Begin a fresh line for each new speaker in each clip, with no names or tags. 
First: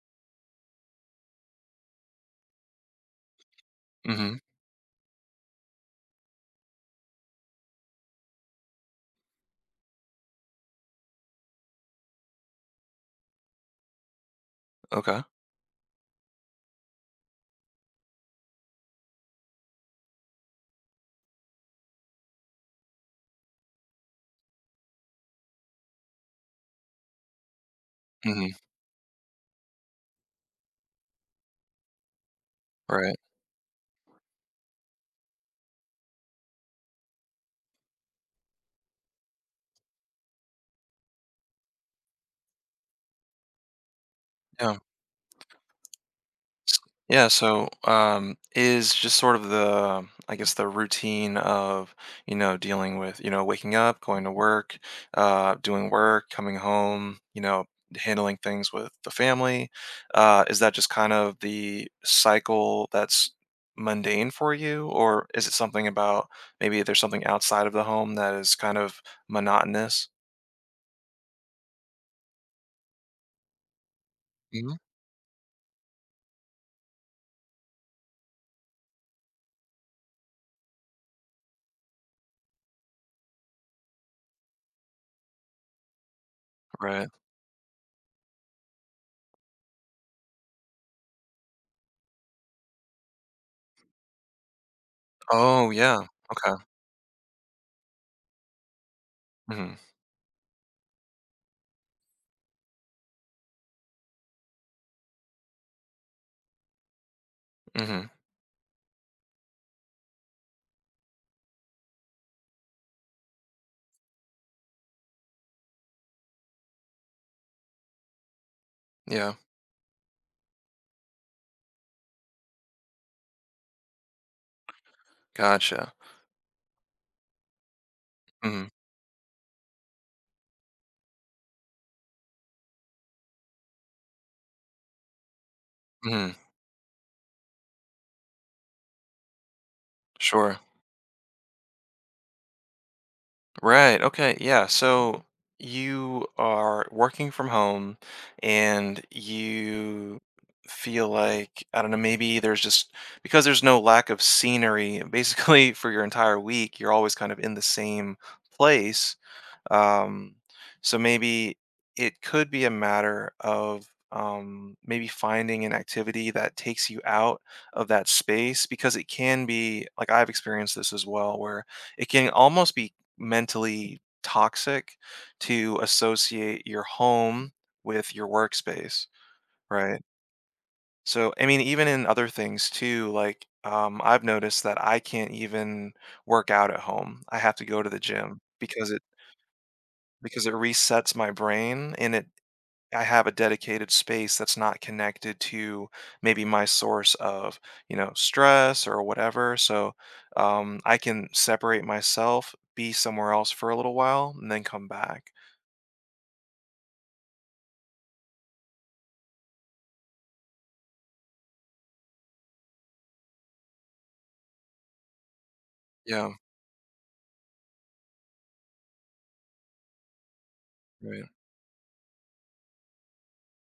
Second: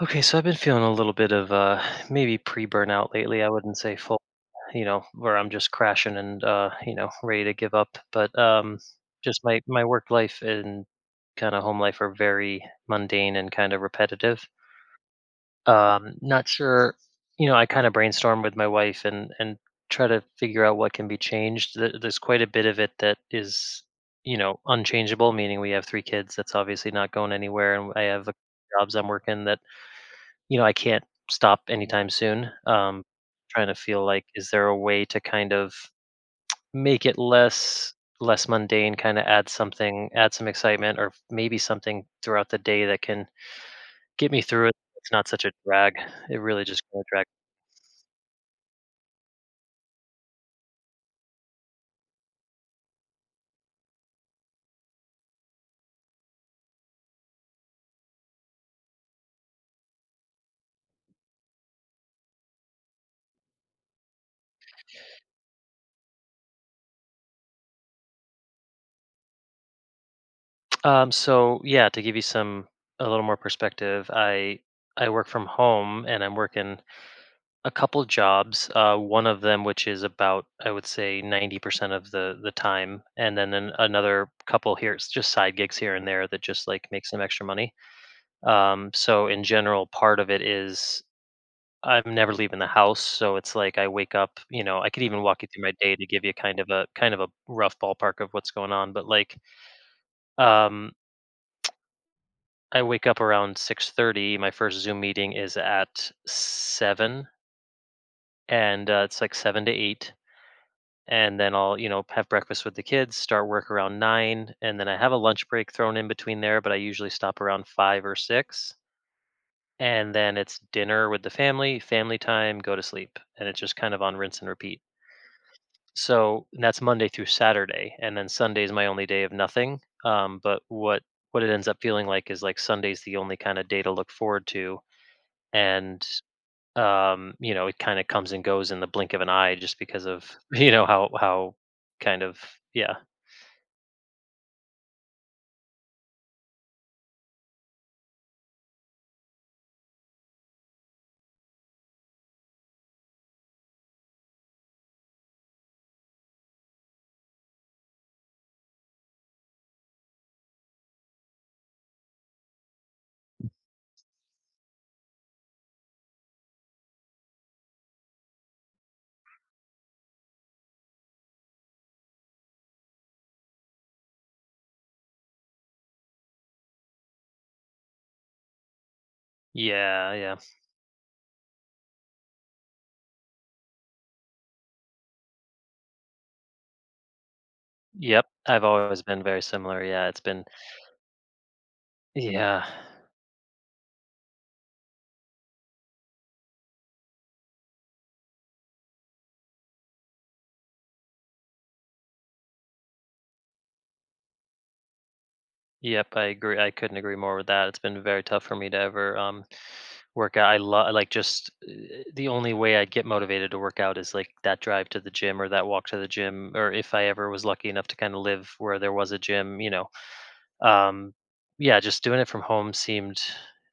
Okay, so I've been feeling a little bit of maybe pre-burnout lately. I wouldn't say full,
Mhm.
you know, where I'm just crashing and you know, ready to give up. But just my work life and kind of home life are very mundane and kind of repetitive.
Okay.
Not sure, you know, I kind of brainstorm with my wife and try to figure out what can be changed. There's quite a bit of it that is, you know, unchangeable. Meaning we have three kids. That's obviously not going anywhere, and I have a
Mhm.
jobs I'm working that you know, I can't stop anytime soon.
Right.
Trying to feel like, is there a way to kind of make it less mundane, kind of add something, add some excitement, or maybe something throughout the day that can get me through it.
Yeah.
It's not such a drag. It really just kind of drag.
Yeah. So, is just sort of the, I guess, the routine of, dealing with, waking up, going to work, doing work, coming home, handling things with the family. Is that just kind of the cycle that's mundane for you? Or is it something about maybe there's something outside of the home that is kind of monotonous?
So yeah, to give you some a little more perspective, I
Mhm.
I work from home and I'm working A couple jobs, one of them which is about, I would say, 90% of the time, and then another couple here, it's just side gigs here and there that just like make
Right.
some extra money. So in general, part of it is I'm never leaving the house, so it's like I wake up, you know, I could even walk you through
Oh,
my day
yeah.
to give you
Okay.
kind of a rough ballpark of what's going on, but like
Hmm.
um, I wake up around 6:30. My first Zoom meeting is at 7
Hmm.
and it's like 7 to 8 and then I'll, you know, have breakfast with the kids, start work around 9, and then I have a lunch break thrown in between there, but I usually stop around 5 or 6,
Yeah,
and then it's dinner with the family, family time, go to sleep, and it's just kind of on rinse and repeat.
gotcha.
So, and that's Monday through Saturday, and then Sunday
Mhm,
is my only day of nothing. But what it ends up feeling like is like Sunday's the only kind of day to look forward to, and
mhm,
you know, it kind of comes and goes in the blink of an eye, just because of
sure.
you know how kind of yeah.
Right, okay, yeah, so you are working from home and you feel like, I don't know, maybe there's just because there's no lack of scenery, basically for your entire week, you're always kind of in the same place. Um, so maybe it could be a matter of maybe finding an activity that takes you out of that space because it can be like I've experienced this as well, where it can almost be mentally toxic to associate your home with your workspace, right?
Yeah, yeah.
So, I mean, even in other things too, like I've noticed that I can't even work out at home. I have to go to the
Yep,
gym
I've
because
always
it
been very similar, yeah, it's been
because it resets my brain, and it
yeah.
I have a dedicated space that's not connected to maybe my source of, you know, stress or whatever. So I can separate myself, be somewhere else for a little while, and then come back.
Yep, I agree, I couldn't agree more with that, it's been very tough for me to ever, work out, I love like, just, the only way I'd get motivated to work out is, like, that drive to the gym or that walk to the
Yeah.
gym, or if I ever was lucky enough to kinda live where there was a gym, you know? Um,
Right.
yeah, just doing it from home seemed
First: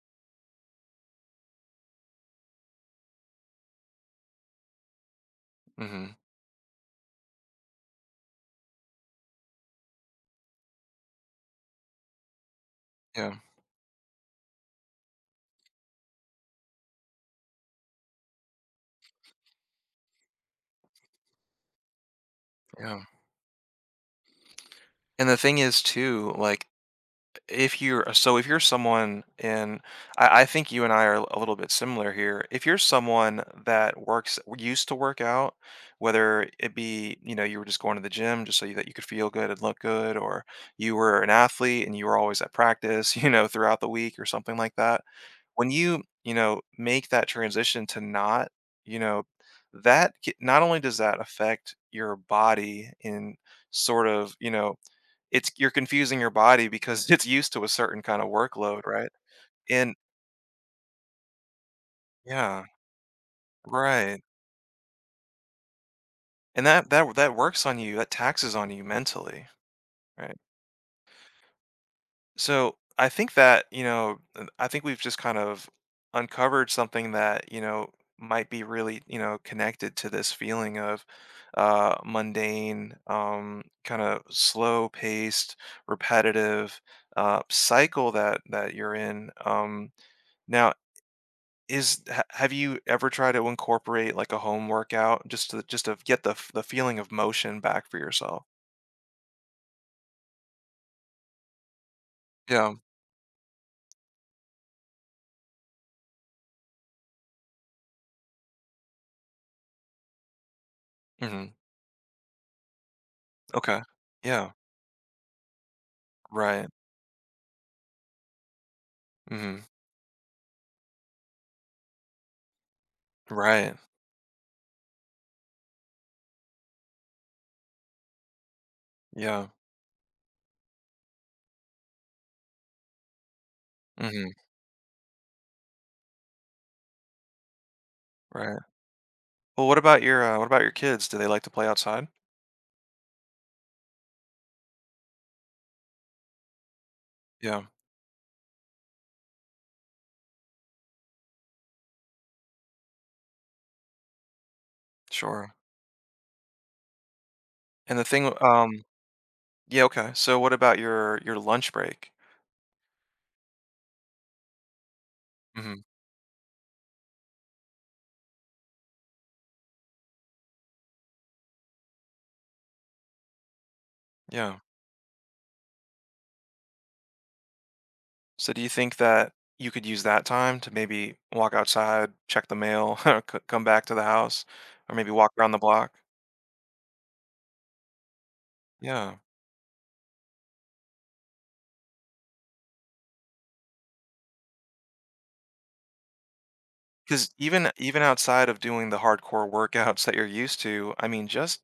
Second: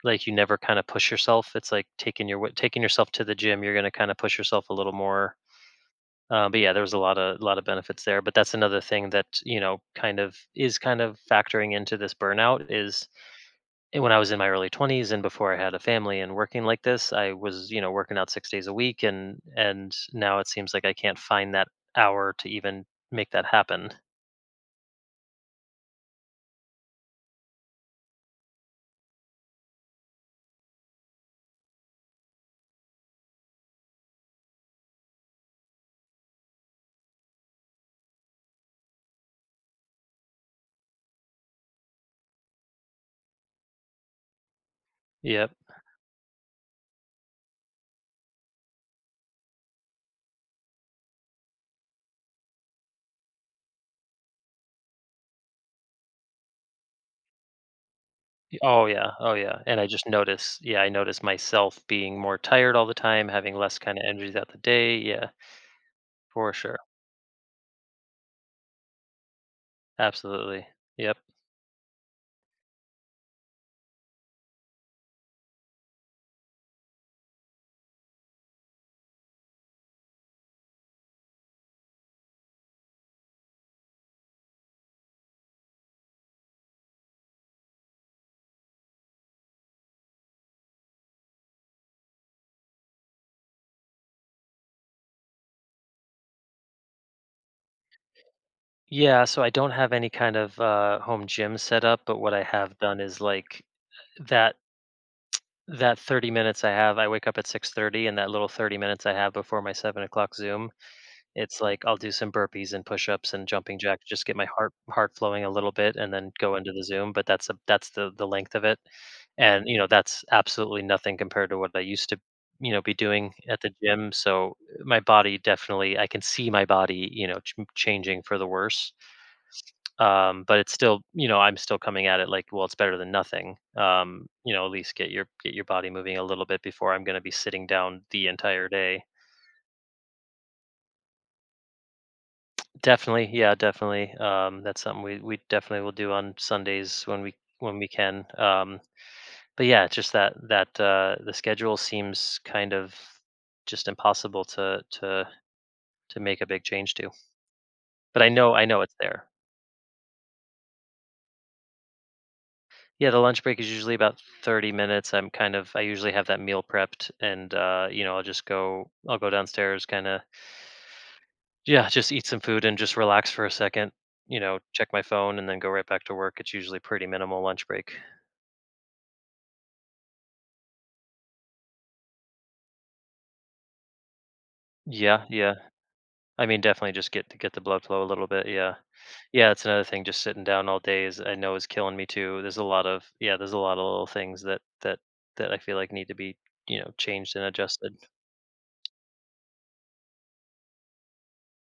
like you never kinda push yourself, it's like taking yourself to the gym, you're gonna kinda push yourself a little more.
Hmm.
But yeah, there was a lot of benefits there. But that's another thing that you know kind of factoring into this burnout is
Yeah.
and when I was in my early twenties and before I had a family and working like this, I was you know working out 6 days a week, and now it seems like I can't find that hour to even
Yeah.
make that happen.
And the thing is, too, like if you're so if you're someone in I think you and I are a little bit similar here. If you're someone that works used to work out, whether it be, you know, you were just going to the gym just so you, that you could feel good and look good, or you were an athlete and you were always at practice, you know, throughout the week or something like that.
Yep.
When you know, make that transition to not, you know, not only does that affect your body in sort of, you know, it's you're confusing your body because it's used to a certain kind of
Oh
workload, right?
yeah. Oh yeah. And I
And
just notice. Yeah, I notice myself being more
yeah,
tired all the time, having less kind of
right.
energy throughout the day. Yeah, for
And
sure.
that works on you, that taxes on you mentally, right?
Absolutely. Yep.
So I think that, you know, I think we've just kind of uncovered something that, you know, might be really, you know, connected to this feeling of mundane, kind of slow paced, repetitive cycle that you're in. Now Is ha have you ever tried to incorporate, like, a home workout just to get the feeling of motion back for yourself?
Yeah, so I don't have any kind of home gym set up, but what I
Yeah.
have done is like that that 30 minutes I have, I wake up at 6:30, and that little 30 minutes I have before my 7 o'clock Zoom,
Mhm.
it's like I'll do some burpees and push-ups and jumping
Okay.
jacks, just get my
Yeah.
heart flowing a little bit, and then go
Right.
into the Zoom. But that's the length of it,
Mhm.
and you know that's absolutely nothing compared to what I used to you know be doing at the
Right.
gym. So my body definitely, I can see my body you know changing for the worse,
Yeah.
but it's still, you know, I'm still coming at it like, well, it's better than nothing.
Mhm.
You know, at least get your body moving a little bit before I'm going to be sitting down the
Right.
entire day.
Well, what about your kids? Do they like to play outside?
Definitely, yeah, definitely. That's something we definitely will do on Sundays
Yeah.
when we can. But yeah, it's just that that the schedule seems kind of just impossible to
Sure.
to make a big change to.
And the
But
thing
I know it's there.
yeah, okay. So what about your lunch break?
Yeah, the lunch break is usually about 30 minutes. I'm kind of I
Mhm.
usually have that meal prepped and you know, I'll go downstairs kind of yeah, just eat some food and just relax for a second, you
Yeah.
know, check my phone and then go right back to work. It's usually pretty minimal lunch break.
So do you think that you could use that time to maybe walk outside, check the mail, c come back to the house, or maybe
Yeah,
walk around
yeah.
the block?
I mean, definitely just get the blood flow a little bit. Yeah.
Yeah,
Yeah, it's another thing just sitting down all day is I know is killing me too. There's a lot of yeah, there's a lot of little things that I feel like need to be, you know,
because
changed and adjusted.
even outside of doing the hardcore workouts that you're used to, I mean, just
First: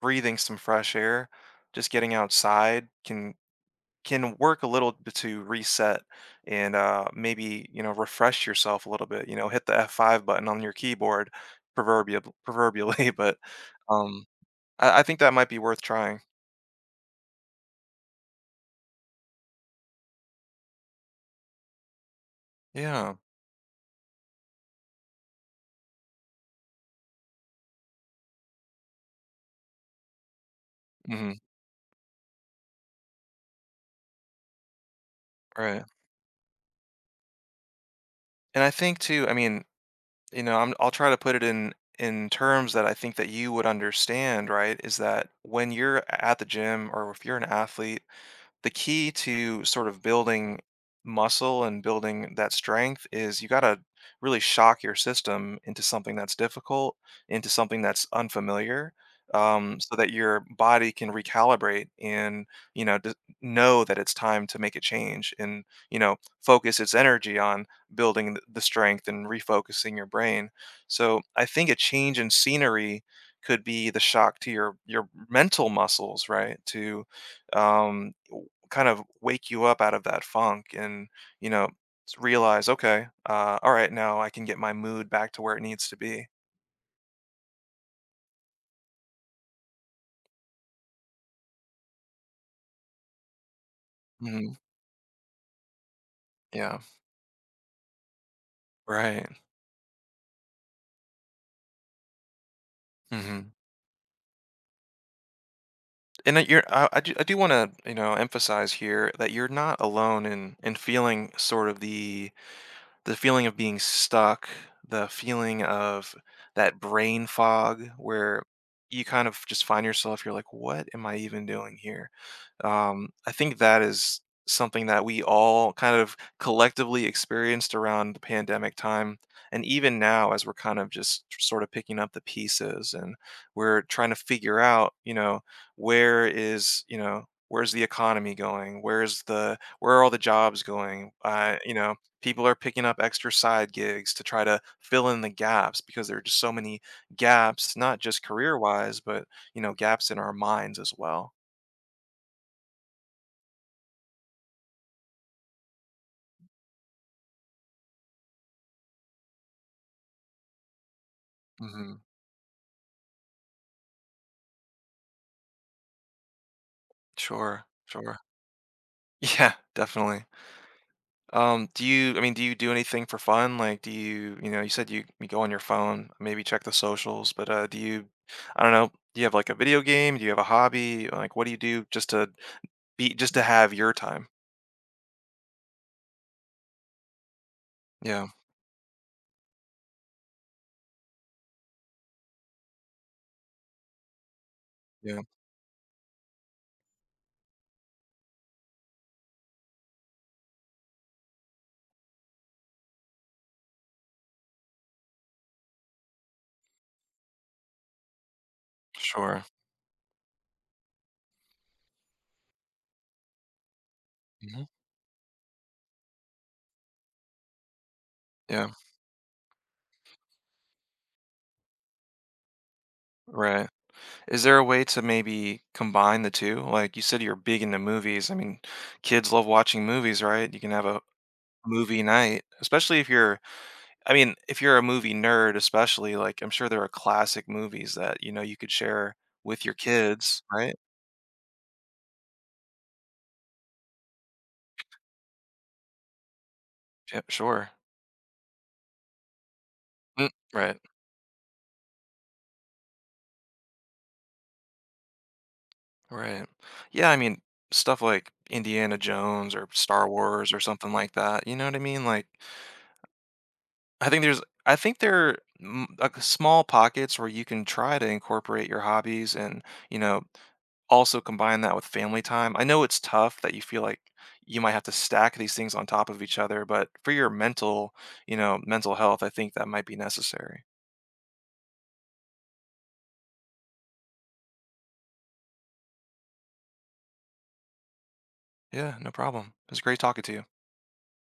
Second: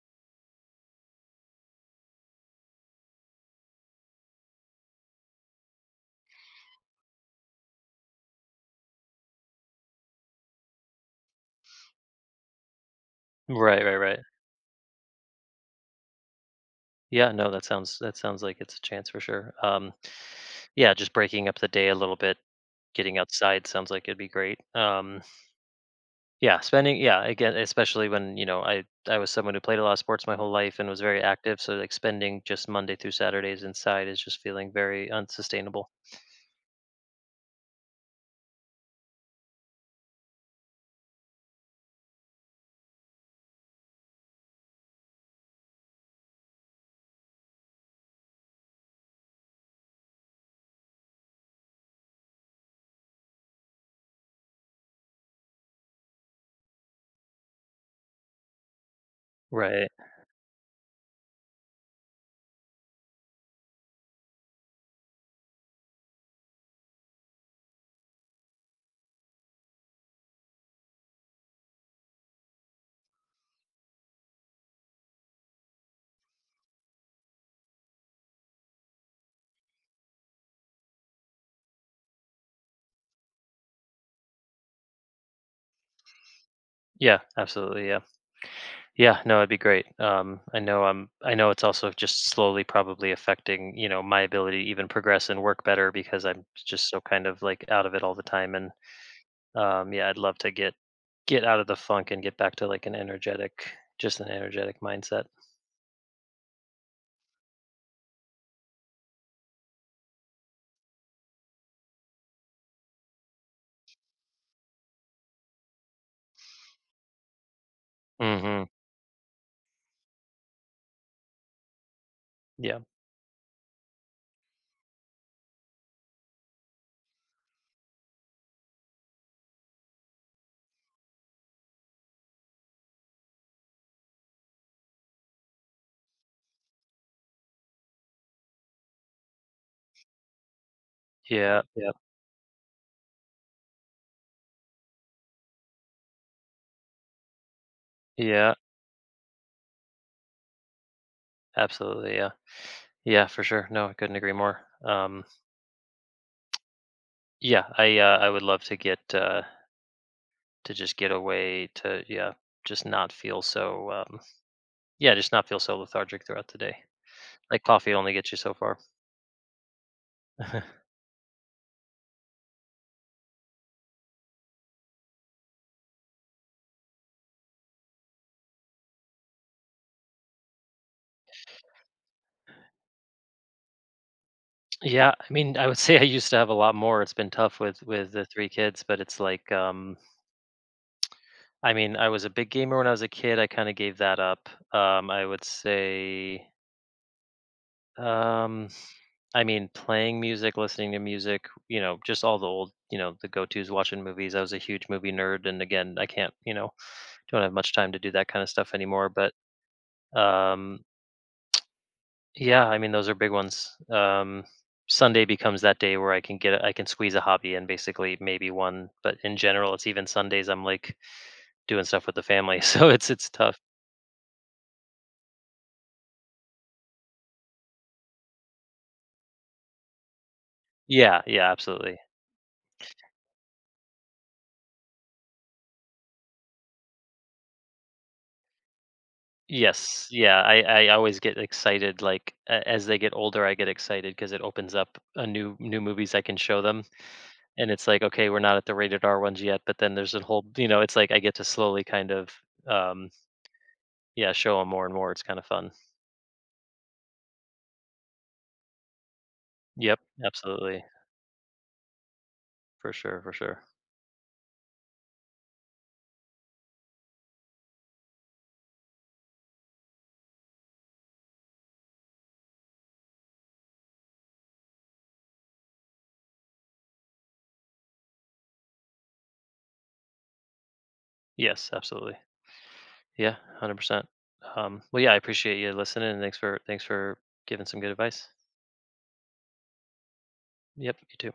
breathing some fresh air, just getting outside can work a little bit to reset and maybe you know refresh yourself a little bit. You know, hit the F5 button on your keyboard, proverbially. But
Right, right, right.
um, I think that might be worth trying.
Yeah, no, that sounds like it's a chance for sure. Yeah, just breaking up the day a little bit,
Yeah.
getting outside sounds like it'd be great. Yeah, spending yeah again, especially when you know I was someone who played a lot of sports my whole life and was very
Hmm.
active, so like spending just Monday through Saturdays inside is just feeling very
Right.
unsustainable.
And I think too. I mean, you know, I'll try to put it in terms that I think that you would understand, right? Is that when you're at the gym or if you're an athlete, the key to sort of building muscle and building that strength is you got to really shock your system into something that's difficult, into something that's unfamiliar,
Right.
so that your body can recalibrate and you know know that it's time to make a change and you know focus its energy on building the strength and refocusing your brain. So I think a change in scenery could be the shock to your mental muscles, right? To um, kind of wake you up out of that funk and, you know, realize, okay, all right, now I can get my mood back to where it needs to be.
Yeah, absolutely. Yeah. Yeah, no, it'd be great. I know I know it's also just slowly probably affecting, you know, my
Mhm.
ability to even progress and work better because I'm
Yeah.
just so kind of like out of it all the time and
Right.
yeah, I'd love to get out of the funk and get back to like an
Hmm.
energetic just an energetic mindset.
And that you're, I do want to, you know, emphasize here that you're not alone in feeling sort of the the feeling of being stuck, the feeling of that brain fog where
hmm
you kind of just find yourself, you're like, what am I even doing here?
yeah,
I think that is something that we all kind of collectively experienced around the pandemic time. And even now, as we're kind of just sort of picking up the pieces and we're trying to figure out, you know, where's the economy going? Where are all the jobs going?
yeah,
You
yeah,
know, people are picking up extra side gigs to try to fill in the gaps because there are just so many gaps, not just
yeah,
career wise, but you know, gaps in our minds as well.
absolutely, yeah, yeah, for sure, no, I couldn't agree more. Yeah, I would love to get to just get away
Hmm.
to yeah, just not feel so yeah, just not feel so lethargic throughout the day. Like
Sure,
coffee only
sure.
gets you so far.
Yeah, definitely. Do you, I mean, do you do anything for fun? Like, do you, you know, you said you, you go on your phone, maybe check the socials, but do you, I don't know, do you have like a video game? Do you have a hobby? Like, what do you do just to be, just to have your time?
Yeah, I mean, I would say I used to have a lot more, it's been tough with the
Yeah,
three kids, but it's like I mean, I was a big gamer when I was a kid. I kind of gave that up.
yeah,
Um, I mean, playing music, listening to music, you know, just all the old, you know, the go tos, watching movies. I was a huge movie nerd. And again, I can't, you know, don't have much time to do that kind of stuff anymore. But
sure.
um, yeah, I mean, those are big ones.
Hmm.
Sunday becomes that day where I can squeeze a hobby in basically maybe
Yeah,
one. But in general, it's even Sundays, I'm like doing stuff with the family. So it's tough.
right. Is there a way to maybe combine the two? Like, you said you're big into movies, I mean, kids love watching movies, right? You can have a
Yeah. Yeah. Absolutely.
movie night, especially if you're I mean, if you're a movie nerd especially, like, I'm sure there are classic movies that, you know, you could share with your
Yes, yeah,
kids,
I
right?
I always get excited, like, a as they get older, I get excited because it opens up a new movies I can show them,
Yeah,
and
sure.
it's like, "Okay, we're not at the rated R ones yet," but then there's a
Mm,
whole you
right,
know, it's like I get to slowly kind of, um, yeah, show them more and more, it's kinda fun.
right. Yeah, I mean, stuff like Indiana Jones or
Yep,
Star Wars or
absolutely,
something like that, you know what I mean? Like
for sure, for sure.
I think there like small pockets where you can try to incorporate your hobbies and, you know, also combine that with family time. I know it's tough that you feel like you might have to stack these things on top of each other, but for your mental, you know, mental health, I think that might be necessary.
Yes, absolutely. Yeah, 100%. Well, yeah, I appreciate you listening, and thanks for giving some good advice.
Yeah, no problem. It was great talking to you.
Yep, you too.